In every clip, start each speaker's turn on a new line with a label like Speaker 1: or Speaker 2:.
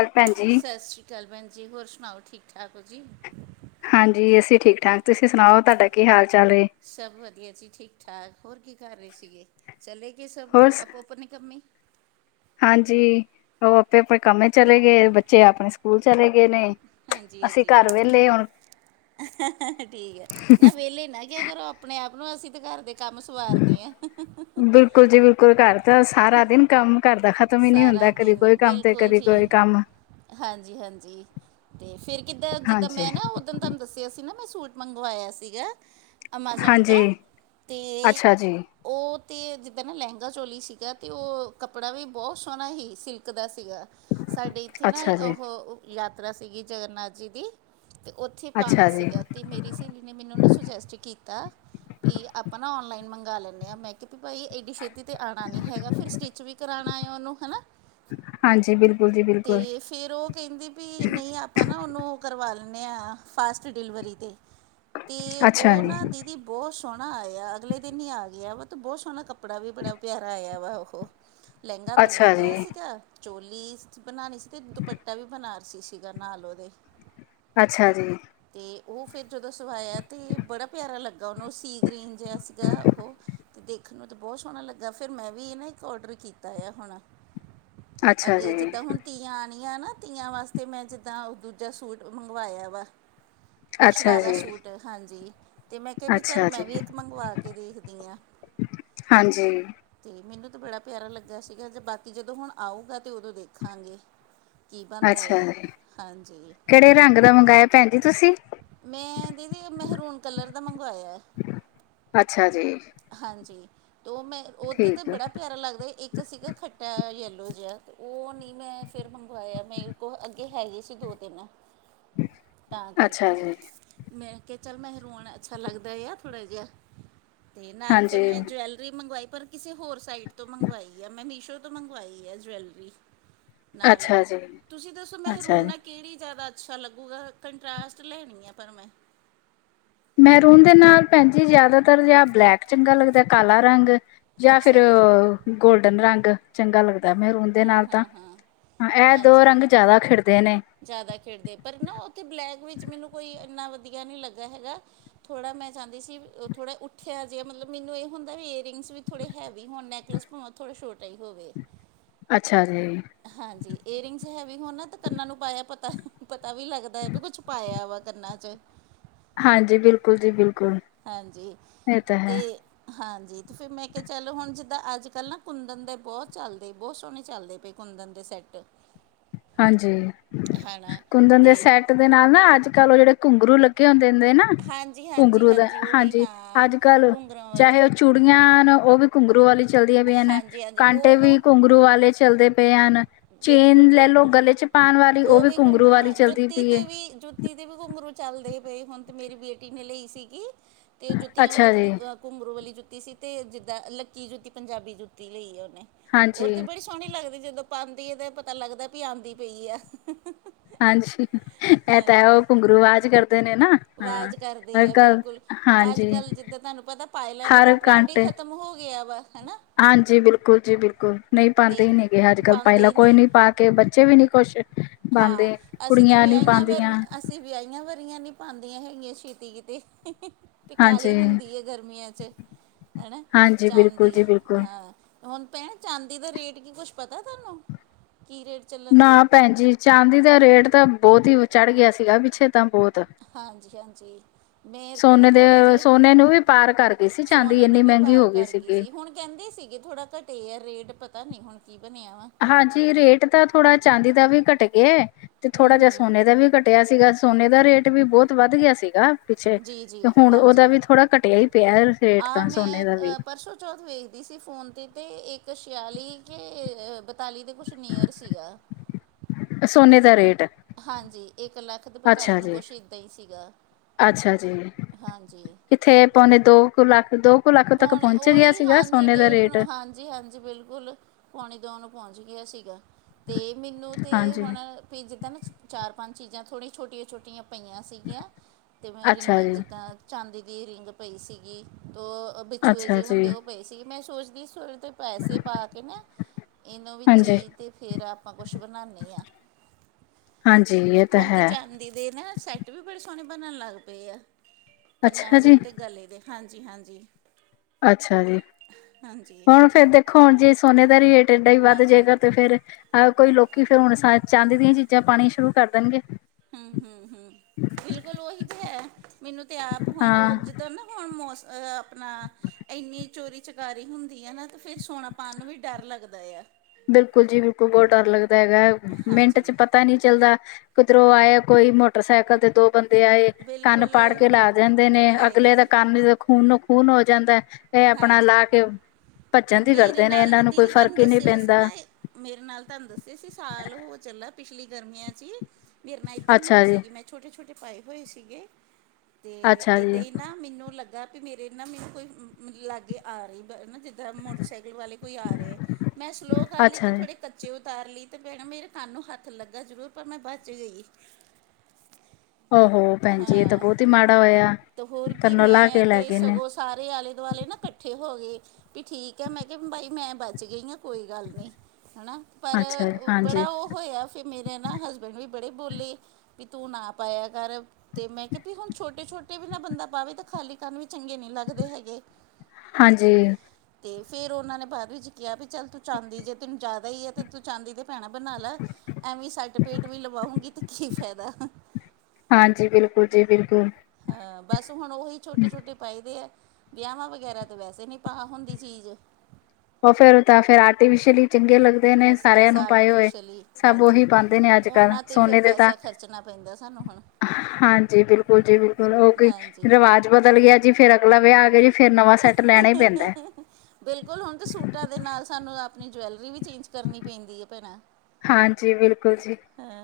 Speaker 1: Hello ਭੈਣ ਜੀ
Speaker 2: ਸਤਿ ਸ਼੍ਰੀ ਅਕਾਲ ਭੈਣ ਜੀ ਹੋਰ ਸੁਣਾਓ ਠੀਕ ਠਾਕ ਓ ਜੀ।
Speaker 1: ਹਾਂਜੀ ਅਸੀਂ ਠੀਕ ਠਾਕ ਤੁਸੀਂ ਸੁਣਾਓ ਤੁਹਾਡਾ ਕੀ ਹਾਲ ਚਾਲ ਏ।
Speaker 2: ਸਭ ਵਧੀਆ ਜੀ ਠੀਕ ਠਾਕ ਹੋਰ ਕੀ ਕਰ ਰਹੇ ਸੀਗੇ ਚਲੇ ਗਏ ਸਭ
Speaker 1: ਹੋਰ
Speaker 2: ਆਪੋ ਆਪਣੇ ਕੰਮੇ।
Speaker 1: ਹਾਂਜੀ ਉਹ ਆਪੇ ਆਪਣੇ ਕੰਮੇ ਚਲੇ ਗਏ ਬੱਚੇ ਆਪਣੇ ਸਕੂਲ ਚਲੇ ਗਏ ਨੇ।
Speaker 2: ਹਾਂਜੀ
Speaker 1: ਅਸੀਂ
Speaker 2: ਹਾਂਜੀ
Speaker 1: ਘਰ ਵਿਹਲੇ ਹੁਣ
Speaker 2: ਠੀਕ ਐ ਨਾ ਵਿਹਲੇ ਨਾ ਕਿਹਾ ਕਰੋ ਆਪ। ਆਪਣੇ ਆਪ ਨੂੰ ਅਸੀਂ ਤੇ ਘਰ ਦੇ ਕੰਮ ਸਵਾਰਦੇ ਹਾਂ।
Speaker 1: ਬਿਲਕੁਲ ਜੀ ਬਿਲਕੁਲ ਘਰ ਤਾਂ ਸਾਰਾ ਦਿਨ ਕੰਮ ਘਰ ਦਾ ਖਤਮ ਹੀ ਨਹੀਂ ਹੁੰਦਾ
Speaker 2: ਸਾਰਾ
Speaker 1: ਕਦੀ
Speaker 2: ਦਿਨ
Speaker 1: ਕੋਈ ਕੰਮ ਤੇ
Speaker 2: ਬਿਲਕੁਲ
Speaker 1: ਕਦੀ
Speaker 2: ਜੀ
Speaker 1: ਕੋਈ ਕੰਮ।
Speaker 2: ਹਾਂਜੀ ਹਾਂਜੀ ਤੇ ਫਿਰ ਕਿੱਦਾਂ ਜਿੱਦਾਂ
Speaker 1: ਹਾਂਜੀ
Speaker 2: ਮੈਂ ਨਾ ਮੈ ਤੁਹਾਨੂੰ ਦੱਸਿਆ ਸੀ ਨਾ ਮੈਂ ਸੂਟ ਮੰਗਵਾਇਆ ਸੀਗਾ। ਅਮਾਜ਼ੋਨ ਤੋਂ
Speaker 1: ਹਾਂਜੀ
Speaker 2: ਤੇ
Speaker 1: ਅੱਛਾ ਜੀ
Speaker 2: ਉਹ ਤੇ ਜਿੱਦਾਂ ਨਾ ਲਹਿੰਗਾ ਚੋਲੀ ਸੀਗਾ ਤੇ ਉਹ ਕੱਪੜਾ ਵੀ ਬਹੁਤ ਸੋਹਣਾ ਹੀ ਸਿਲਕ ਦਾ ਸੀਗਾ ਸਾਡੇ ਇੱਥੇ ਨਾ
Speaker 1: ਅੱਛਾ ਜੀ
Speaker 2: ਉਹ ਯਾਤਰਾ ਸੀਗੀ ਜਗਨਨਾਥ ਜੀ ਦੀ ਅਤੇ ਉੱਥੇ
Speaker 1: ਅੱਛਾ
Speaker 2: ਪਾਉਣਾ
Speaker 1: ਜੀ
Speaker 2: ਸੀਗਾ ਤੇ ਮੇਰੀ ਸਹੇਲੀ ਨੇ ਮੈਨੂੰ ਨਾ ਸੁਜੈਸਟ ਕੀਤਾ ਵੀ ਆਪਾਂ ਨਾ ਔਨਲਾਈਨ ਮੰਗਵਾ ਲੈਂਦੇ ਹਾਂ ਮੈਂ ਕਿਹਾ ਵੀ ਭਾਈ ਇਡੀ ਛੇਤੀ ਤੇ ਆਉਣਾ ਨਹੀਂ ਹੈਗਾ ਫਿਰ ਸਟਿੱਚ ਵੀ ਕਰ [unintelligible] ਉਹਨੂੰ ਹਨਾ
Speaker 1: ਹਾਂਜੀ ਬਿਲਕੁਲ ਜੀ
Speaker 2: ਤੇ
Speaker 1: ਬਿਲਕੁਲ
Speaker 2: ਫਿਰ ਉਹ ਕਹਿੰਦੀ ਵੀ ਨਹੀਂ ਆਪਾਂ ਨਾ ਉਹਨੂੰ ਕਰਵਾ ਲੈਂਦੇ ਹਾਂ ਫਾਸਟ ਡਿਲੀਵਰੀ 'ਤੇ।
Speaker 1: [inaudible]
Speaker 2: ਤੇ
Speaker 1: ਅੱਛਾ
Speaker 2: ਉਹ ਨਾ
Speaker 1: ਜੀ
Speaker 2: ਦੀਦੀ ਬਹੁਤ ਸੋਹਣਾ ਆਇਆ ਅਗਲੇ ਦਿਨ ਹੀ ਆ ਗਿਆ ਵਾ ਤਾਂ ਬਹੁਤ ਸੋਹਣਾ ਕੱਪੜਾ ਵੀ ਬੜਾ ਪਿਆਰਾ ਆਇਆ ਵਾ ਉਹ। ਲਹਿੰਗਾ ਬਣਿਆ
Speaker 1: ਅੱਛਾ ਜੀ
Speaker 2: ਪਿਆ ਸੀਗਾ ਚੋਲੀ ਬਣਾਉਣੀ ਸੀ ਤੇ ਦੁਪੱਟਾ ਵੀ ਬਣਾ ਰਹੀ ਸੀ ਸੀਗਾ ਨਾਲ ਉਹਦੇ
Speaker 1: ਅੱਛਾ ਜੀ।
Speaker 2: ਅਤੇ ਉਹ ਫਿਰ ਜਦੋਂ ਸਵਾਇਆ ਤਾਂ ਬੜਾ ਪਿਆਰਾ ਲੱਗਾ ਉਹਨੂੰ ਸੀ ਗ੍ਰੀਨ ਜਿਹਾ ਸੀਗਾ ਉਹ ਅਤੇ ਦੇਖਣ ਨੂੰ ਤਾਂ ਬਹੁਤ ਸੋਹਣਾ ਲੱਗਾ ਫਿਰ ਮੈਂ ਵੀ ਇਹ ਨਾ ਇੱਕ ਔਡਰ ਕੀਤਾ ਹੁਣ
Speaker 1: ਅੱਛਾ
Speaker 2: ਅੱਗੇ
Speaker 1: ਜੀ
Speaker 2: ਜਿੱਦਾਂ ਹੁਣ ਤੀਆਂ ਆਣੀਆਂ ਨਾ ਤੀਆਂ ਵਾਸਤੇ ਮੈਂ ਜਿੱਦਾਂ ਦੂਜਾ ਸੂਟ ਮੰਗਵਾਇਆ ਵਾ।
Speaker 1: ਅੱਛਾ
Speaker 2: ਸ਼ਰਾਰਾ
Speaker 1: ਜੀ
Speaker 2: ਸੂਟ ਹਾਂਜੀ। ਤੇ ਮੈਂ ਕੇ, ਵੀ ਚੱਲ,
Speaker 1: ਅੱਛਾ ਜੀ
Speaker 2: ਮੈਂ ਵੀ ਏਕ ਮੰਗਵਾ ਕੇ ਦੇਖਦੀ ਆਂ।
Speaker 1: ਹਾਂਜੀ।
Speaker 2: ਤੇ ਮੈਨੂੰ ਤਾਂ ਬੜਾ ਪਿਆਰਾ ਲੱਗਾ ਸੀਗਾ। ਜ ਬਾਕੀ, ਜਦੋਂ ਹੁਣ ਆਊਗਾ, ਤੇ ਉਦੋਂ ਦੇਖਾਂਗੇ। ਕੀ ਬਣਦਾ
Speaker 1: ਅੱਛਾ
Speaker 2: ਆ
Speaker 1: ਜੀ,
Speaker 2: ਹਾਂਜੀ
Speaker 1: ਕੇੜੇ ਰੰਗ ਦਾ ਮੰਗਾਯਾ, ਭੈਣਜੀ, ਤੁਸੀਂ?
Speaker 2: ਮੈਂ, ਦੀਦੀ, ਮਹਰੂਨ ਕਲਰ ਦਾ ਮੰਗਵਾਇਆ।
Speaker 1: ਅੱਛਾ ਜੀ।
Speaker 2: ਹਾਂਜੀ, ਤੋ ਮੈਂ ਔਦੇ ਤੇ
Speaker 1: ਠੀਕ ਹੈ
Speaker 2: ਬੜਾ ਪਿਆਰਾ ਲੱਗਦਾ ਇੱਕ ਸੀਗਾ ਖੱਟਾ ਯੈਲੋ ਜਾ, ਤੇ ਔ ਨੀ ਮੈਂ ਫੇਰ ਮੰਗਵਾਇਆ, ਮੇਰੇ ਕੋ ਅੱਗੇ ਹੈਗੇ ਸੀ ਦੋ ਤਿੰਨ।
Speaker 1: [inaudible]
Speaker 2: ਤਾਂ
Speaker 1: ਅੱਛਾ
Speaker 2: ਕਰਕੇ
Speaker 1: ਜੀ
Speaker 2: ਮੈਂ ਕਿਹਾ ਚੱਲ, ਮਹਿਰੂਨ ਅੱਛਾ ਲੱਗਦਾ ਆ। ਥੋੜ੍ਹਾ ਜਿਆ, ਤੇ ਨਾਲ ਫਿਰ
Speaker 1: ਹਾਂਜੀ
Speaker 2: ਮੈਂ ਜਵੈਲ ਮੰਗਵਾਈ, ਪਰ ਕਿਸੇ ਹੋਰ ਸਾਈਟ ਤੋਂ ਮੰਗਵਾਈ ਐ। ਮੈਂ ਮੀਸ਼ੋ ਤੋਂ ਮੰਗਵਾਈ ਐ ਜਵੈਲਰੀ। ਨਾਲ,
Speaker 1: ਅੱਛਾ ਜੀ
Speaker 2: ਤੁਸੀਂ ਦੱਸੋ,
Speaker 1: ਅੱਛਾ
Speaker 2: ਮਹਿਰੂਨ
Speaker 1: ਜੀ
Speaker 2: ਨਾ ਕਿਹੜੀ ਜਿਆਦਾ ਅੱਛਾ ਲੱਗੂਗਾ? ਕੰਟਰਾਸਟ ਲੈਣੀ ਐ ਪਰ ਮੈਂ
Speaker 1: ਮੈਹਰੂਨ ਦੇ ਨਾਲ ਭੈਣਜੀ ਜ਼ਿਆਦਾ ਜਾਂ ਬਲੈਕ ਚੰਗਾ ਲੱਗਦਾ ਕਾਲਾ ਰੰਗ ਜਾਂ ਫਿਰ
Speaker 2: ਅੱਛਾ ਜੀ
Speaker 1: ਗੋਲਡਨ ਰੰਗ ਚੰਗਾ ਲੱਗਦਾ ਮਹਿਰੂਨ ਦੇ
Speaker 2: ਹਾਂ
Speaker 1: ਨਾਲ ਤਾਂ
Speaker 2: ਹਾਂ ਹਾਂ
Speaker 1: ਇਹ ਦੋ
Speaker 2: ਹਾਂਜੀ
Speaker 1: ਰੰਗ ਜ਼ਿਆਦਾ ਖਿੜ ਦੇ ਨੇ
Speaker 2: ਜ਼ਿਆਦਾ ਖਿੜਦੇ ਪਰ ਨਾ ਔਥੇ ਬਲੈਕ ਵਿੱਚ ਮੈਨੂੰ ਕੋਈ ਏਨਾ ਵਧੀਆ ਨੀ ਲੱਗਾ ਹੈਗਾ। ਥੋੜਾ ਮੈਂ ਚਾਂਦੀ ਸੀ, ਔ ਥੋੜਾ ਉੱਠੇ ਆ ਜੇ। ਮਤਲਬ ਮੈਨੂੰ ਏਹ ਹੁੰਦਾ ਵੀ ਏਰਿੰਗਸ ਵੀ ਥੋੜੇ ਹੈਵੀ ਹੋਣ, ਨੈਕਲਸ। ਹਾਂ ਥੋੜ੍ਹਾ ਸ਼ੌਟਾ ਈ ਹੋਵੇ।
Speaker 1: ਅੱਛਾ ਜੀ।
Speaker 2: ਹਾਂਜੀ, ਏਰਿੰਗਸ ਹੈਵੀ ਹੋਣ ਨਾ, ਤੇ ਕੰਨਾਂ ਨੂੰ ਪਾਇਆ, ਪਤਾ ਪਤਾ ਵੀ ਲੱਗਦਾ ਐ ਵੀ ਕੁਛ, ਪਾਇਆ ਵਾ ਕੰਨਾਂ ਚ।
Speaker 1: ਹਾਂਜੀ, ਬਿਲਕੁਲ ਜੀ ਬਿਲਕੁਲ।
Speaker 2: ਹਾਂਜੀ,
Speaker 1: ਇਹ ਤਾਂ
Speaker 2: ਤੇ
Speaker 1: ਹੈ
Speaker 2: ਹਾਂਜੀ, ਤੇ ਫੇਰ ਮੈਂ ਕਿਆ ਚਲ ਹੁਣ ਜਿੱਦਾਂ ਅੱਜ ਕੱਲ੍ਹ ਨਾ ਕੁੰਦਨ ਦੇ ਬੋਤ ਚੱਲਦੇ, ਬੋਤ ਸੋਣੇ ਚੱਲਦੇ ਪਏ। ਕੁੰਦਨ ਦੇ ਸੈੱਟ।
Speaker 1: ਹਾਂਜੀ,
Speaker 2: ਹਨਾ
Speaker 1: ਕੁੰਦਨ ਦੇ
Speaker 2: ਤੇ
Speaker 1: ਸੈਟ ਦੇ ਨਾਲ ਨਾ, ਅੱਜ ਕੱਲ੍ਹ ਔ ਜਿਹੜੇ ਕੁੰਗਰੂ ਲੱਗੇ। [unintelligible] ਨਾ,
Speaker 2: ਹਾਂਜੀ ਹਾਂਜੀ
Speaker 1: ਕੁੰਗਰੂ ਦਾ
Speaker 2: ਉਹੀ
Speaker 1: ਹਾਂਜੀ,
Speaker 2: ਹਾਂ
Speaker 1: ਅੱਜ ਕੱਲ
Speaker 2: ਘੁੰਗਰਾਂ
Speaker 1: ਚਾਹੇ
Speaker 2: ਵਾਲੇ
Speaker 1: ਔ। ਚੂੜੀਆਂ ਨਾ, ਔ ਵੀ ਕੁੰਗਰੂ ਵਾਲੀ ਚਲਦੀਆਂ ਪਈਆਂ ਨਾ,
Speaker 2: ਹਾਂਜੀ ਹਾਂਜੀ ਉਹ
Speaker 1: ਕਾਂਟੇ ਵੀ
Speaker 2: ਨੂੰ
Speaker 1: ਕੁੰਗਰੂ ਵਾਲੇ ਚੱਲਦੇ ਪੇ ਹਨ ਚੇਨ
Speaker 2: ਬਿਲਕੁਲ
Speaker 1: ਲੈ ਲੋ।
Speaker 2: ਬਿਲਕੁਲ
Speaker 1: ਗਲੇ ਚ ਪਾਣ ਵਾਲੀ, ਔ
Speaker 2: ਉਹ
Speaker 1: ਵੀ ਕੁੰਗਰੂ
Speaker 2: ਘੁੰਗਰੂਆਂ
Speaker 1: ਵਾਲੀ ਚੱਲਦੀ
Speaker 2: ਜੁੱਤੀ
Speaker 1: ਪੀ ਏ।
Speaker 2: ਤੇ ਵੀ ਜੁੱਤੀ ਦੇ ਵੀ ਕੁੰਗੁਰੂ ਚੱਲਦੇ ਪੇ। ਹੁਣ ਤੇ ਮੇਰੀ ਬੇਟੀ ਨੇ ਲਈ ਸੀਗੀ, ਤੇ ਜੁੱਤੀਆਂ
Speaker 1: ਅੱਛਾ
Speaker 2: ਵਾਲੀ ਘੁੰ
Speaker 1: ਜੀ
Speaker 2: ਕੁੰਗੁਰੂ ਵਾਲੀ ਜੁੱਤੀ ਸੀ, ਤੇ ਜਿੱਦਾਂ ਲੱਕੀ ਜੁੱਤੀ ਪੰਜਾਬੀ ਜੁੱਤੀ ਲਈ ਆ, ਓਨੇ ਔਰ
Speaker 1: ਹਾਂਜੀ
Speaker 2: ਤੇ ਬੜੀ ਸੋਣੀ ਲੱਗਦੀ ਜਦੋਂ ਪਾਂਦੀ ਏ, ਤੇ ਪਤਾ ਲੱਗਦਾ ਵੀ ਆਂਦੀ ਪਈ ਐ।
Speaker 1: ਹਾਂਜੀ, ਐ ਤਾਂ ਹੈ ਓ ਕੁੰਗੁਰੂ ਵਾਜ਼ ਕਰਦੇ ਨੇ ਨਾ। ਹਾਂ
Speaker 2: ਵਾਜ਼ ਕਰਦੀ
Speaker 1: ਅੱਜ
Speaker 2: ਐ
Speaker 1: ਕੱਲ
Speaker 2: ਬਿਲਕੁਲ
Speaker 1: ਹਾਂਜੀ
Speaker 2: ਅੱਜ-ਕੱਲ੍ਹ, ਜਿੱਦਾਂ ਤੁਹਾਨੂੰ ਪਤਾ, ਪਾਏਲਾਂ ਦਾ ਤਾਂ
Speaker 1: ਹਰ
Speaker 2: ਟਰੈਂਡ ਈ
Speaker 1: ਕਾਂਟੇ
Speaker 2: ਖਤਮ ਮ ਹੋ ਗਿਆ ਵਾ, ਹਨਾ।
Speaker 1: ਹਾਂਜੀ, ਬਿਲਕੁਲ ਜੀ, ਬਿਲਕੁਲ ਨਈ ਪਾਂਦੇ
Speaker 2: ਤੇ
Speaker 1: ਈ ਨੀ ਗੇ, ਅੱਜ-ਕੱਲ
Speaker 2: ਪਾਉਂਦੇ
Speaker 1: ਪਾਈਲਾ
Speaker 2: ਹੀ
Speaker 1: ਕੋਈ
Speaker 2: ਨਹੀਂ
Speaker 1: ਨੀ ਪਾ ਕੇ ਬੱਚੇ ਵੀ ਨੀ ਖੁਸ਼।
Speaker 2: ਹਾਂ, ਅਸੀਂ ਤੇ ਵਿਆਈ-ਵਰੀਆਂ ਅਸੀਂ ਅਸੀਂ ਵਿਆਈਆਂ-ਵਰੀਆਂ ਨੀ ਪਾਂਦੀਆਂ ਹੈਗੀਆਂ ਛੇਤੀ ਕਿਤੇ। ਤੇ
Speaker 1: ਹਾਂਜੀ
Speaker 2: ਕਾਲੀ ਹੁੰਦੀ ਏ ਗਰਮੀਆਂ ਚ, ਹਨਾ?
Speaker 1: ਹਾਂਜੀ ਬਿਲਕੁਲ
Speaker 2: ਚਾਂਦੀ
Speaker 1: ਜੀ ਬਿਲਕੁਲ
Speaker 2: ਹਾਂ। ਹੁਣ, ਭੈਣ, ਚਾਂਦੀ ਦਾ ਰੇਟ ਕੀ ਕੁਛ ਪਤਾ ਤਾਨੂੰ, ਕੀ ਰੇਟ? ਚੱਲਣ ਦੇ ਆ
Speaker 1: ਨਾ, ਭੈਣ ਜੀ ਚਾਂਦੀ ਦਾ ਰੇਟ ਤਾਂ ਬੋਤ ਈ ਚੜ ਗਿਆ ਸੀਗਾ। ਪਿੱਛੇ, ਤਾਂ ਬੋਤ
Speaker 2: ਹਾਂਜੀ-ਹਾਂਜੀ, ਮੇਰ ਕੋਲ ਨਾ
Speaker 1: ਸੋਨੇ ਦੇ
Speaker 2: ਥੋੜ੍ਹੀ ਜੀ
Speaker 1: ਸੋਨੇ ਨੂੰ ਵੀ ਪਾਰ ਕਰ ਗਈ ਸੀ ਚਾਂਦੀ
Speaker 2: ਸੋਨੇ
Speaker 1: ਇੰਨੀ
Speaker 2: ਨੂੰ ਵੀ
Speaker 1: ਮਹਿੰਗੀ
Speaker 2: ਪਾਰ
Speaker 1: ਹੋ
Speaker 2: ਕਰ ਗਈ
Speaker 1: ਸੀਗੀ
Speaker 2: ਸੀ, ਹੁਣ ਕਹਿੰਦੇ ਸੀਗੇ ਥੋੜਾ ਘੱ ਟ ਐ ਰੇਟ ਪਤਾ ਨੀ ਹੁਣ ਕੀ ਬਣਿਆ ਵਾ,
Speaker 1: ਹਾਂਜੀ ਰੇਟ ਤਾਂ ਥੋੜਾ ਚਾਂਦੀ ਦਾ ਵੀ ਘੱਟ ਗਿਆ, ਤੇ ਥੋੜਾ ਜਿਹਾ ਸੋਨੇ ਦਾ ਵੀ ਘੱਟ। ਕਟਿਆ ਸੀਗਾ ਸੋਨੇ ਦਾ ਰੇਟ ਵੀ ਬਹੁਤ ਵੱਧ ਗਿਆ ਸੀਗਾ, ਪਿੱਛੇ
Speaker 2: ਜੀ
Speaker 1: ਤੇ
Speaker 2: ਜੀ
Speaker 1: ਹੁਣ ਉਹਦਾ ਵੀ ਥੋੜਾ ਘਟਿਆ ਹੀ। ਪਿਆ, ਰੇਟ
Speaker 2: ਆ
Speaker 1: ਤਾਂ ਸੋਨੇ ਦਾ ਵੀ
Speaker 2: ਮੈਂ ਪਰਸੋਂ, ਚੌਥ ਵੇਖਦੀ ਸੀ, ਫੋਨ 'ਤੇ ਤੇ ਇੱਕ ਛਿਆਲੀ ਕਿ ਬਤਾਲੀ ਦੇ ਕੁਛ ਨੀਅਰ ਸੀਗਾ।
Speaker 1: ਸੋਨੇ ਦਾ ਰੇਟ,
Speaker 2: ਹਾਂਜੀ, ਇੱਕ ਲੱਖ ਦੀ ਬਤਾਲੀ
Speaker 1: ਅੱਛਾ
Speaker 2: ਨੂੰ,
Speaker 1: ਜੀ
Speaker 2: ਕੁਛ ਏਦਾਂ ਹੀ ਸੀਗਾ।
Speaker 1: ਅੱਛਾ ਜੀ,
Speaker 2: ਹਾਂਜੀ
Speaker 1: ਈਥੇ,
Speaker 2: ਤੇ
Speaker 1: ਪਾਉਣੇ ਦੋ ਕੁ ਲੱਖ, ਦੋ ਕੁ ਲੱਖ ਤੱਕ
Speaker 2: ਪੌਣੇ
Speaker 1: ਪਹੁੰਚ ਗਿਆ
Speaker 2: ਉਹੀ
Speaker 1: ਸੀਗਾ
Speaker 2: ਹਾਂਜੀ
Speaker 1: ਸੋਨੇ ਦਾ
Speaker 2: ਡੇਢ
Speaker 1: ਰੇਟ
Speaker 2: ਨੂੰ, ਹਾਂਜੀ, ਜੀ ਹਾਂਜੀ, ਬਿਲਕੁਲ ਪੋਣੇ ਦੋ ਨੂੰ ਪਹੁੰਚ ਗਿਆ ਸੀਗਾ, ਤੇ ਮੈਨੂੰ ਤਾਂ
Speaker 1: ਹਾਂਜੀ
Speaker 2: ਹੁਣ ਵੀ ਜਿੱਦਾਂ ਨਾ ਚਾਰ ਪੰਜ ਚੀਜ਼ਾਂ ਥੋੜੀਆਂ ਛੋਟਿਆਂ ਛੋਟਿਆਂ। ਪਇਆਂ ਸੀਗੀਆਂ, ਅਤੇ ਮੈਂ ਰਿੰਗ,
Speaker 1: ਅੱਛਾ ਜੀ
Speaker 2: ਜਿੱਦਾਂ ਚਾਂਦੀ ਦੀ ਰਿੰਗ ਪਈ ਸੀਗੀ। ਤ ਬਿਛੂਏ
Speaker 1: ਅੱਛਾ
Speaker 2: ਜੇ
Speaker 1: ਜੀ
Speaker 2: ਹੁੰਦੇ, ਉਹ ਪਏ ਸੀਗੇ, ਮੈਂ ਸੋਚਦੀ ਸੁਰੁ ਤੋਂ ਪੈਸੇ ਪਾ ਕੇ ਨਾ, ਇਹਨੂੰ
Speaker 1: ਹਾਂਜੀ
Speaker 2: ਵੇਚੀਏ, ਤੇ ਫਿਰ ਆਪਾਂ ਕੁਛ ਬਣਾਉਂਦੇ ਹਾਂ।
Speaker 1: ਹਾਂਜੀ ਇਹ ਤਾਂ
Speaker 2: ਹੁਣ ਤੇ
Speaker 1: ਹੈ
Speaker 2: ਚਾਂਦੀ ਦੇ ਨਾ ਸੈੱਟ ਵੀ ਬੜੇ ਸੋਹਣੇ ਬਣਨ ਲੱਗ ਪਏ ਐ। ਕੰਨਾਂ
Speaker 1: ਅੱਛਾ
Speaker 2: ਦੇ,
Speaker 1: ਜੀ
Speaker 2: ਤੇ ਗਲੇ ਦੇ, ਹਾਂਜੀ, ਹਾਂਜੀ।
Speaker 1: ਅੱਛਾ ਜੀ।
Speaker 2: ਹਾਂਜੀ
Speaker 1: ਹੁਣ ਫੇਰ ਦੇਖੋ, ਹੁਣ ਜੇ ਸੋਨੇ ਦਾ ਰੇਟ ਏਦਾ ਈ ਵੱਧ
Speaker 2: ਹਾਂਜੀ
Speaker 1: ਜਾਏਗਾ, ਤੇ ਫੇਰ ਹ ਕੋਈ ਲੋਕੀ, ਫੇਰ ਹੁਣ, ਸਾ ਚਾਂਦੀ ਦੀਆਂ ਚੀਜ਼ਾਂ ਪਾਣਿਆਂ ਸ਼ੁਰੂ ਕਰ ਦੇਣਗੇ।
Speaker 2: ਹੁੰ-ਹੁੰ-ਹੁੰ। ਬਿਲਕੁਲ, ਔਹੀ ਤੇ ਹੈ, ਮਿਨੂੰ ਤੇ ਆਪ ਹੁਣ,
Speaker 1: ਹਾਂ
Speaker 2: ਜਿੱਦਾਂ ਨਾ, ਹੁਣ ਮੌਸ ਆਪਣਾ, ਇੰਨੀ ਚੋਰੀ ਚਕਾਰੀ ਹੁੰਦੀ ਐ, ਨਾ ਤੇ ਫੇਰ ਸੋਣਾ ਪਾਉਣ ਨੂੰ ਵੀ ਡਰ ਲੱਗਦਾ ਐ।
Speaker 1: ਬਿਲਕੁਲ ਜੀ ਬਿਲਕੁਲ ਬਹੁਤ ਡਰ ਲੱਗਦਾ ਹੈਗਾ, ਮਿੰਟ ਚ
Speaker 2: ਹਾਂਜੀ
Speaker 1: ਪਤਾ ਨਹੀਂ ਚੱਲਦਾ। ਕਿਧਰੋਂ ਆਏ ਕੋਈ ਮੋਟਰਸਾਈਕਲ ਤੇ, ਦੋ ਬੰਦੇ, ਆਏ, ਕੰਨ
Speaker 2: ਬਿਲਕੁਲ
Speaker 1: ਪਾੜ ਕੇ ਲਾ ਜਾਂਦੇ ਨੇ,
Speaker 2: ਲੈ
Speaker 1: ਅਗਲੇ ਦਾ
Speaker 2: ਗਏ
Speaker 1: ਕੰਨ ਖੂਨੋ -ਖੂਨ ਹੋ ਜਾਂਦਾ। ਇਹ ਆਪਣਾ
Speaker 2: ਹਾਂਜੀ
Speaker 1: ਲਾ ਕੇ, ਭੱਜਣ ਦੀ
Speaker 2: ਮੇਰੇ
Speaker 1: ਕਰਦੇ ਨੇ,
Speaker 2: ਨਾਲ
Speaker 1: ਇਹਨਾਂ
Speaker 2: ਤੇ
Speaker 1: ਨੂੰ ਕੋਈ
Speaker 2: ਦੀਦੀ
Speaker 1: ਫ਼ਰਕ
Speaker 2: ਤੁਹਾਨੂੰ
Speaker 1: ਹੀ ਨਹੀ।
Speaker 2: ਦੱਸਿਆ ਸੀ ਨਾ ਮੇਰੇ ਨਾਲ ਤੁਹਾਨੂੰ ਦੱਸਿਆ ਸੀ, ਸਾਲ ਹੋ ਚੱਲਾ ਪਿਛਲੀ ਗਰਮੀਆਂ ਚ ਹੀ, ਮੇਰੇ ਨਾਲ ਇਦਾਂ ਹੀ
Speaker 1: ਅੱਛਾ
Speaker 2: ਹੋਈ
Speaker 1: ਜੀ
Speaker 2: ਸੀਗੀ ਮੈਂ ਛੋਟੇ-ਛੋਟੇ ਪਾਏ ਹੋਏ ਸੀਗੇ, ਤੇ
Speaker 1: ਅੱਛਾ ਜੀ
Speaker 2: ਏਦਾਂ ਹੀ। ਨਾ ਮੈਨੂੰ ਲੱਗਾ, ਵੀ ਮੇਰੇ ਨਾ ਮੈਨੂੰ ਕੋਈ ਲਾਗੇ ਆ ਰਹੀ ਐ ਮੋਟਰਸਾਈਕਲ ਵਾਲੇ ਕੋਈ ਆ ਰਹੇ ਹੈ, ਮੈਂ ਸਲੋਅ ਕਰ ਲਈ,
Speaker 1: ਅੱਛਾ
Speaker 2: ਤੇ
Speaker 1: ਜੀ
Speaker 2: ਥੋੜੇ ਕੱਚੇ ਉਤਾਰ ਲਈ, ਤੇ ਭੈਣ, ਮੇਰੇ ਕੰਨ ਨੂੰ ਹੱਥ ਲੱਗਾ ਜ਼ਰੂਰ, ਪਰ ਮੈਂ ਬਚ ਗਈ।
Speaker 1: ਔ ਹੋ ਭੈਣਜੀ ਇਹ ਤਾਂ
Speaker 2: ਹਾਂ
Speaker 1: ਬਹੁਤ ਹੀ ਮਾੜਾ ਹੋਇਆ,
Speaker 2: ਤੇ ਹੋਰ ਕੀ
Speaker 1: ਕੱਨੋ ਲਾਹ
Speaker 2: ਮੈਂ
Speaker 1: ਕੇ ਲੈ
Speaker 2: ਤੇ
Speaker 1: ਗਏ ਨੇ।
Speaker 2: ਸਗੋਂ ਸਾਰੇ ਆਲੇ-ਦੁਆਲੇ ਨਾ ਇਕੱਠੇ ਹੋ ਗਏ। ਵੀ ਠੀਕ ਹੈ, ਮੈਂ ਕਿਹਾ ਬਾਈ ਮੈਂ ਬਚ ਗਈ ਹਾਂ, ਕੋਈ ਗੱਲ ਨਹੀਂ ਹੈਨਾ। ਪਰ,
Speaker 1: ਅੱਛਾ ਜੀ ਹਾਂਜੀ
Speaker 2: ਬੜਾ ਉਹ ਹੋਇਆ। ਫਿਰ ਮੇਰੇ ਨਾ ਹਸਬੈਂਡ ਵੀ ਬੜੇ ਬੋਲੇ, ਵੀ ਤੂੰ ਨਾ ਪਾਇਆ ਕਰ। ਤੇ ਮੈਂ ਕਿਹਾ ਵੀ ਹੁਣ ਛੋਟੇ-ਛੋਟੇ ਵੀ ਨਾ ਬੰਦਾ ਪਾਵੇ, ਤੇ ਖਾਲੀ ਕੰਨ ਵੀ ਚੰਗੇ ਨਹੀਂ ਲੱਗਦੇ ਹੈਗੇ।
Speaker 1: ਹਾਂਜੀ,
Speaker 2: ਤੇ ਫਿਰ ਉਹਨਾਂ ਨੇ ਬਾਅਦ ਵਿੱਚ ਕਿਹਾ, ਵੀ ਚੱਲ ਤੂੰ ਚਾਂਦੀ ਜੇ, ਤੈਨੂੰ ਜ਼ਿਆਦਾ ਹੀ ਹੈ, ਤੇ ਤੂੰ ਚਾਂਦੀ ਦੇ ਭੈਣਾਂ ਬਣਾ ਲੈ। ਐਵੇਂ ਸੈਟਪੇਟ ਵੀ ਲਵਾਉਂਗੀ ਤੇ ਕੀ ਫਾਇਦਾ।
Speaker 1: ਹਾਂਜੀ ਬਿਲਕੁਲ ਜੀ ਬਿਲਕੁਲ।
Speaker 2: ਹਾਂ ਬਸ, ਹੁਣ ਉਹੀ ਛੋਟੇ-ਛੋਟੇ ਪਾਈ ਦੇ ਐ। ਵਿਆਹਾਂ ਵਗੈਰਾ ਤੇ, ਵੈਸੇ ਨਹੀਂ ਪਾ ਹੁੰਦੀ ਚੀਜ਼।
Speaker 1: ਉਹ ਫਿਰ ਤਾਂ, ਫਿਰ ਆਰਟੀਫਿਸ਼ਅਲ ਹੀ ਚੰਗੇ ਲੱਗਦੇ। ਦੇ ਨੇ
Speaker 2: ਬਸ
Speaker 1: ਸਾਰਿਆਂ
Speaker 2: ਬਸ
Speaker 1: ਨੂੰ ਪਾਏ ਹੋਏ,
Speaker 2: ਆਰਟੀਫਿਸ਼ਲੀ
Speaker 1: ਸਭ ਉਹੀ
Speaker 2: ਹਾਂਜੀ
Speaker 1: ਪਾਉਂਦੇ ਨੇ ਅੱਜ-ਕੱਲ੍ਹ
Speaker 2: ਉਹਨਾਂ ਤੇ ਫਿਰ
Speaker 1: ਸੋਨੇ ਦੇ ਤਾਂ,
Speaker 2: ਪੈਸਾ ਖਰਚਣਾ ਪੈਂਦਾ ਸਾਨੂੰ ਹੁਣ
Speaker 1: ਹਾਂਜੀ ਬਿਲਕੁਲ ਜੀ, ਬਿਲਕੁਲ ਹੋਊ ਕੋਈ
Speaker 2: ਹਾਂਜੀ
Speaker 1: ਰਿਵਾਜ਼। ਬਦਲ ਗਿਆ ਜੀ ਫ਼ੇਰ ਅਗਲਾ ਵਿਆਹ ਆ ਗਿਆ ਜੀ, ਫੇਰ ਨਵਾਂ ਸੈਟ
Speaker 2: ਬਿਲਕੁਲ ਹੁਣ ਤਾਂ ਸੂਟਾਂ ਦੇ ਨਾਲ ਸਾਨੂੰ ਆਪਣੀ ਜਵੈਲਰੀ ਵੀ ਚੇਂਜ, ਕਰਨੀ ਪੈਂਦੀ ਏ ਭੈਣਾਂ,
Speaker 1: ਹਾਂਜੀ, ਬਿਲਕੁਲ ਜੀ।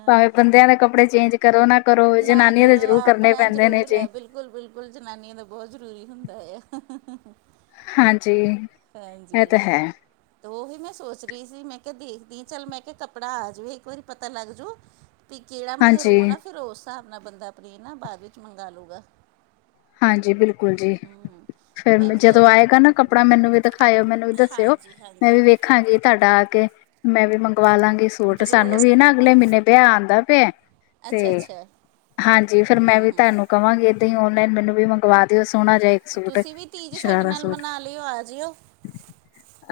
Speaker 1: ਭਾਵੇਂ ਬੰਦਿਆਂ ਦੇ ਕੱਪੜੇ ਚੇਂਜ ਕਰੋ ਨਾ ਕਰੋ,
Speaker 2: ਨਾ
Speaker 1: ਜਨਾਨੀਆਂ ਦੇ
Speaker 2: ਕਰੋ
Speaker 1: ਜ਼ਰੂਰ ਕਰਨੇ
Speaker 2: ਆਪਣਾ
Speaker 1: ਪੈਂਦੇ ਨੇ
Speaker 2: ਜ਼ਰੂਰ
Speaker 1: ਜੀ।
Speaker 2: ਹੈ ਬਿਲਕੁਲ, ਬਿਲਕੁਲ ਜਨਾਨੀਆਂ ਦਾ ਬਹੁਤ ਜ਼ਰੂਰੀ ਹੁੰਦਾ ਐ।
Speaker 1: ਹਾਂਜੀ ਇਹ
Speaker 2: ਹਾਂਜੀ,
Speaker 1: ਤਾਂ ਹੈ
Speaker 2: ਤੇ ਉਹੀ ਮੈਂ ਸੋਚ ਰਹੀ ਸੀ ਮੈਂ ਕਿਹਾ ਦੇਖਦੀ, ਚੱਲ ਮੈਂ ਕਿਹਾ ਕੱਪੜਾ ਆ ਜਾਵੇ ਇੱਕ ਵਾਰੀ ਪਤਾ ਲੱਗ ਜਾਊ। ਵੀ ਜਿਹੜਾ ਮੈਂਹਰੂਨ
Speaker 1: ਹਾਂਜੀ
Speaker 2: ਆ, ਫਿਰ ਉਸ ਹਿਸਾਬ ਨਾਲ ਬੰਦਾ ਆਪਣਾ ਨ ਬਾਅਦ ਵਿੱਚ ਮੰਗਾਵਾ ਲੂਗਾ।
Speaker 1: ਹਾਂਜੀ ਬਿਲਕੁਲ ਜੀ
Speaker 2: ਹੂੰ ਤੇ
Speaker 1: ਫਿਰ
Speaker 2: ਭੈਣ ਜੀ ਤੁ
Speaker 1: ਜਦੋਂ ਆਏਗਾ ਨਾ ਕੱਪੜਾ ਮੈਨੂੰ ਵੀ ਦਿਖਾਇਓ ਮੈਨੂੰ ਵੀ ਦੱਸਿਓ
Speaker 2: ਹਾਂਜੀ
Speaker 1: ਮੈਂ ਵੀ
Speaker 2: ਹਾਂਜੀ
Speaker 1: ਵੇਖਣ ਹਾਂਜੀ। ਤੁਹਾਡਾ ਆ ਕੇ ਮੈਂ ਵੀ ਮੰਗਵਾ ਲਵਾਗੀ ਸੂਟ
Speaker 2: ਜ਼ਰੂਰ
Speaker 1: ਸਾਨੂੰ ਵੀ ਨਾ ਅਗਲੇ ਮਹੀਨੇ ਵਿਆਹ ਆਉਂਦਾ ਪਿਆ ਤੇ
Speaker 2: ਅੱਛਾ ਅੱਛਾ
Speaker 1: ਹਾਂਜੀ ਫਿਰ ਮੈਂ
Speaker 2: ਹੂੰ
Speaker 1: ਵੀ
Speaker 2: ਹੂੰ
Speaker 1: ਤੁਹਾਨੂੰ ਕਵਾਗੇ ਤੇ ਓਨਲਾਈਨ ਮੈਨੂੰ ਵੀ ਮੰਗਵਾ ਦਿਓ ਸੋਹਣਾ ਜਿਹਾ ਇਕ
Speaker 2: ਤੁਸੀਂ ਵੀ ਤੀਜ ਸਾਡੇ ਨਾਲ ਮਨਾ ਲਿਓ ਆ ਜਿਓ।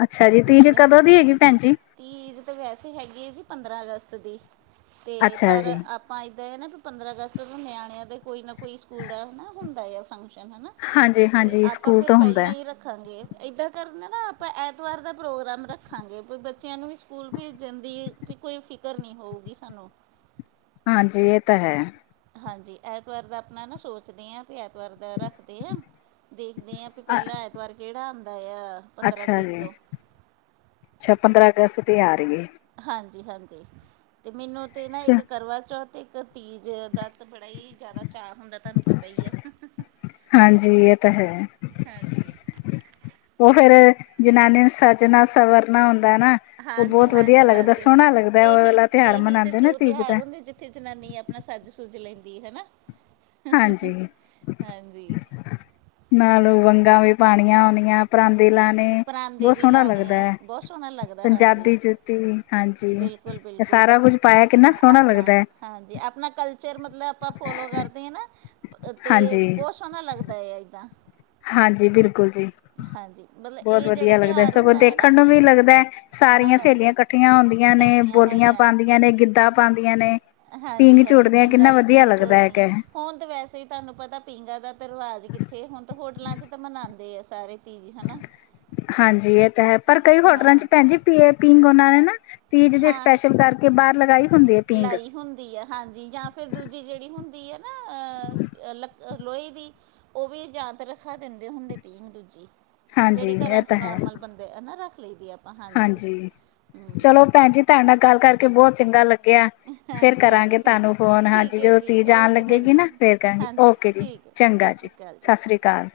Speaker 1: ਅੱਛਾ ਜੀ ਤੀਜ
Speaker 2: ਅਗਲੇ
Speaker 1: ਕਦੋਂ ਦੀ ਹਗੀ? ਭੈਣ ਜੀ
Speaker 2: ਤੀਜ ਤਾਂ ਵੈਸੇ ਹੈਗੀ ਹੈ ਜੀ ਪੰਦਰਾਂ ਅਗਸਤ ਦੀ ਅਤੇ
Speaker 1: ਅੱਛਾ
Speaker 2: ਪਰ
Speaker 1: ਜੀ
Speaker 2: ਆਪ ਪਾਈਦੇ ਨਾ ਵੀ ਪੰਦਰਾਂ ਅਗਸਤ ਨਿਆਣਿਆਂ ਦੇ ਕੋਈ ਨਾ ਕੋਈ ਸਕੂਲ ਦਾ ਹਨਾ ਹੁੰਦਾ ਆ ਫੰਕਸ਼ਨ ਹਨਾ।
Speaker 1: ਹਾਂਜੀ
Speaker 2: ਤੇ
Speaker 1: ਹਾਂਜੀ
Speaker 2: ਆਪਾਂ
Speaker 1: ਸਕੂਲ
Speaker 2: ਫੇਰ
Speaker 1: ਤੋਂ ਹੁੰਦਾ
Speaker 2: ਪਹਿਲਾਂ
Speaker 1: ਹੈ।
Speaker 2: ਹੀ ਰੱਖ ਹਾਂਜੀ। ਏਦਾਂ ਕਰਨਾ ਆਪਾਂ ਐਤਵਾਰ ਦਾ ਪ੍ਰੋਗਰਾਮ ਰੱਖਾਂਗੇ ਬ੍ ਬਚਿਆ ਨੂੰ ਵੀ ਸਕੂਲ ਭੇਜਣ ਦੀ ਵੀ ਕੋਈ ਫਿਕਰ ਨਹੀਂ ਹੋਊਗੀ ਸਾਨੂੰ
Speaker 1: ਹਾਂਜੀ ਇਹ ਤਾਂ ਹੈ।
Speaker 2: ਹਾਂਜੀ। ਐਤਵਾਰ ਦਾ ਆਪਣਾ ਨਾ ਸੋਚਦੇ ਹਾਂ ਵੀ ਐਤਵਾਰ ਦਾ ਰੱਖਦੇ ਹਾਂ ਦੇਖਦੇ ਹਾਂ ਪਹਿਲਾਂ ਐਤਵਾਰ ਕਿਹੜਾ ਆਉਂਦਾ ਆ। ਪੰਦਰਾਂ
Speaker 1: ਅੱਛਾ
Speaker 2: ਤਰੀਕ
Speaker 1: ਜੀ
Speaker 2: ਤੋਂ
Speaker 1: ਅੱਛਾ ਪੰਦਰਾਂ ਅਗਸਤ ਤੇ ਆ ਰਹੀ ਏ।
Speaker 2: ਹਾਂਜੀ- ਹਾਂਜੀ ਤੇ ਮੈਨੂੰ ਤੇ ਨਾ
Speaker 1: ਹੈ
Speaker 2: ਇੱਕ ਕਰਵਾ ਚੌਥ ਇੱਕ ਤੀਜ ਦਾ ਤਾਂ ਬੜਾ ਹੀ ਜ਼ਿਆਦਾ ਚਾਅ ਹੁੰਦਾ ਤੁਹਾਨੂੰ ਪਤਾ ਹੀ ਆ।
Speaker 1: ਹਾਂਜੀ। ਇਹ ਤਾਂ ਹੈ।
Speaker 2: ਹਾਂਜੀ
Speaker 1: ਉਹ ਫੇਰ ਜਨਾਨੀ ਨੂੰ ਸਜਣਾ ਸਵਰਨਾ ਹੁੰਦਾ ਨਾ। ਉਹ
Speaker 2: ਹਾਂਜੀ
Speaker 1: ਬਹੁਤ ਵਧੀਆ
Speaker 2: ਹਾਂਜੀ
Speaker 1: ਲੱਗਦਾ
Speaker 2: ਬਸ
Speaker 1: ਸੋਹਣਾ ਲੱਗਦਾ
Speaker 2: ਇਹੀ
Speaker 1: ਉਹ ਤਿਉਹਾਰ ਮਨਾਉਦੇ ਨਾ ਤੀਜ ਦਾ
Speaker 2: ਇੱਥੇ ਜਨਾਨੀ ਆਪਣਾ ਸਜ ਸੁਜ ਲੈਂਦੀ ਹਨਾ
Speaker 1: ਹਾਂਜੀ
Speaker 2: ਹਾਂਜੀ
Speaker 1: ਨਾਲ ਵੰਗਾਂ ਵੀ ਪਾਉਣੀਆਂ ਹੁਣੀਆ। ਪਰਾਂਦੇ ਲਾਉਣੇ
Speaker 2: ਪਰਾਂਦੇ
Speaker 1: ਬਹੁਤ
Speaker 2: ਵੀ
Speaker 1: ਸੋਹਣਾ
Speaker 2: ਲਾਣੇ
Speaker 1: ਲੱਗਦਾ
Speaker 2: ਆ
Speaker 1: ਹੈ
Speaker 2: ਬਹੁਤ ਸੋਹਣਾ ਲੱਗਦਾ ਹਾਂਜੀ
Speaker 1: ਪੰਜਾਬੀ 'ਚ ਹਾਂਜੀ।
Speaker 2: ਬਿਲਕੁਲ ਬਿਲਕੁਲ
Speaker 1: ਸਾਰਾ ਕੁਝ ਪਾਇਆ ਕਿੰਨਾ ਸੋਹਣਾ
Speaker 2: ਆਪਣਾ
Speaker 1: ਲੱਗਦਾ ਹੈ।
Speaker 2: ਹਾਂਜੀ ਆਪਣਾ ਕਲਚਰ ਮਤਲਬ ਆਪਾਂ ਫੋਲੋ ਕਰਦੇ ਹਾਂ ਨਾ ਅਤੇ
Speaker 1: ਹਾਂਜੀ
Speaker 2: ਬਹੁਤ ਸੋਹਣਾ ਲੱਗਦਾ ਹੈ ਇੱਦਾਂ
Speaker 1: ਹਾਂਜੀ। ਬਿਲਕੁਲ ਜੀ
Speaker 2: ਹਾਂਜੀ ਮਤਲਬ
Speaker 1: ਬਹੁਤ
Speaker 2: ਇਹ ਜਿਹੜਾ
Speaker 1: ਵਧੀਆ ਲੱਗਦਾ
Speaker 2: ਤਿਉਹਾਰ
Speaker 1: ਸਗੋਂ
Speaker 2: ਹੁੰਦਾ ਹੈ ਨਾ
Speaker 1: ਦੇਖਣ ਨੂੰ ਵੀ
Speaker 2: ਤੀਜ
Speaker 1: ਲੱਗਦਾ ਹੈ।
Speaker 2: ਸੋਹਣਾ
Speaker 1: ਸਾਰੀਆਂ
Speaker 2: ਲੱਗਦਾ
Speaker 1: ਸਹੇਲੀਆਂ ਇਕੱਠੀਆਂ ਹੁੰਦੀਆਂ ਨੇ
Speaker 2: ਇਕੱਠੀਆਂ
Speaker 1: ਬੋਲੀਆਂ
Speaker 2: ਹੋਈਆਂ
Speaker 1: ਪਾਉਂਦੀਆਂ ਨੇ ਗਿੱਧਾ ਪਾਉਂਦੀਆਂ ਨੇ
Speaker 2: ਹਾਂਜੀ
Speaker 1: ਪੀਂਘ
Speaker 2: ਹਾਂਜੀ
Speaker 1: ਝੂਟਦੇ ਆ ਕਿੰਨਾ
Speaker 2: ਪੀਂਘਾਂ
Speaker 1: ਵਧੀਆ
Speaker 2: ਪੀਂਘ
Speaker 1: ਲੱਗਦਾ ਹੈ
Speaker 2: ਝੋਟਦੀਆਂ
Speaker 1: ਕ
Speaker 2: ਹੁਣ ਤਾਂ ਵੈਸੇ ਹੀ ਤੁਹਾਨੂੰ ਪਤਾ ਪੀਂਘਾਂ ਦਾ ਤਾਂ ਰਿਵਾਜ਼ ਕਿੱਥੇ ਹੁਣ ਤਾਂ ਹੋਟਲਾਂ ਚ ਤਾਂ ਮਨਾਉਂਦੇ ਆ ਸਾਰੇ। ਤੀਜ ਹਨਾ
Speaker 1: ਹਾਂਜੀ। ਇਹ ਤਾਂ ਹੈ ਪਰ ਕਈ ਹੋਟਲਾਂ
Speaker 2: ਹਾਂ
Speaker 1: ਚ ਭੈਣ ਜੀ ਪੀ ਪੀਗ ਉਹਨਾਂ ਨੇ ਨਾ ਤੀਜ ਦੇ
Speaker 2: ਹਾਂ
Speaker 1: ਸਪੈਸ਼ਲ ਕਰਕੇ ਬਾਹਰ ਲਗਾਈ। ਹੁੰਦੀ ਹੈ ਪੀਂਗ
Speaker 2: ਲਾਈ ਹੁੰਦੀ ਆ। ਹਾਂਜੀ। ਜਾਂ ਫਿਰ ਦੂਜੀ ਜਿਹੜੀ ਹੁੰਦੀ ਹੈ ਨਾ ਲੋਹੇ ਦੀ ਉਹ ਵੀ ਜਾਂ ਤਾਂ ਰੱਖਾ ਦਿੰਦੇ ਹੁੰਦੇ ਪੀਗ ਦੂਜੀ
Speaker 1: ਹਾਂਜੀ
Speaker 2: ਜਿਹੜੀ ਘਰਾਂ
Speaker 1: ਇਹ
Speaker 2: ਚ
Speaker 1: ਤਾਂ ਹੈ
Speaker 2: ਨੋਰਮਲ ਬੰਦਾ ਇਹ ਨਾ ਰੱਖ ਲਈ ਦੀ ਆ।
Speaker 1: ਹਾਂਜੀ। ਚਲੋ ਭੈਣ ਜੀ ਤੁਹਾਡੇ ਨਾਲ ਗੱਲ ਕਰਕੇ ਬਹੁਤ ਚੰਗਾ ਲੱਗਿਆ। ਫੇਰ
Speaker 2: ਹਾਂਜੀ ਹਾਂਜੀ
Speaker 1: ਕਰਾਂਗੇ
Speaker 2: ਠੀਕ ਹੈ
Speaker 1: ਤੁਹਾਨੂੰ ਫੋਨ ਹਾਂਜੀ
Speaker 2: ਠੀਕ ਹੈ
Speaker 1: ਜਦੋਂ
Speaker 2: ਜੀ
Speaker 1: ਤੁਹੀ ਜਾਣ
Speaker 2: ਓਕੇ
Speaker 1: ਲੱਗੇ
Speaker 2: ਭੈਣ
Speaker 1: ਸੀ ਨਾ
Speaker 2: ਜੀ
Speaker 1: ਫੇਰ ਕਰਾਂਗੇ
Speaker 2: ਹਾਂਜੀ
Speaker 1: ਓਕੇ ਜੀ
Speaker 2: ਠੀਕ ਹੈ
Speaker 1: ਚੰਗਾ
Speaker 2: ਸਤਿ
Speaker 1: ਜੀ
Speaker 2: ਸ਼੍ਰੀ ਅਕਾਲ
Speaker 1: ਸਤਿ ਸ਼੍ਰੀ ਅਕਾਲ।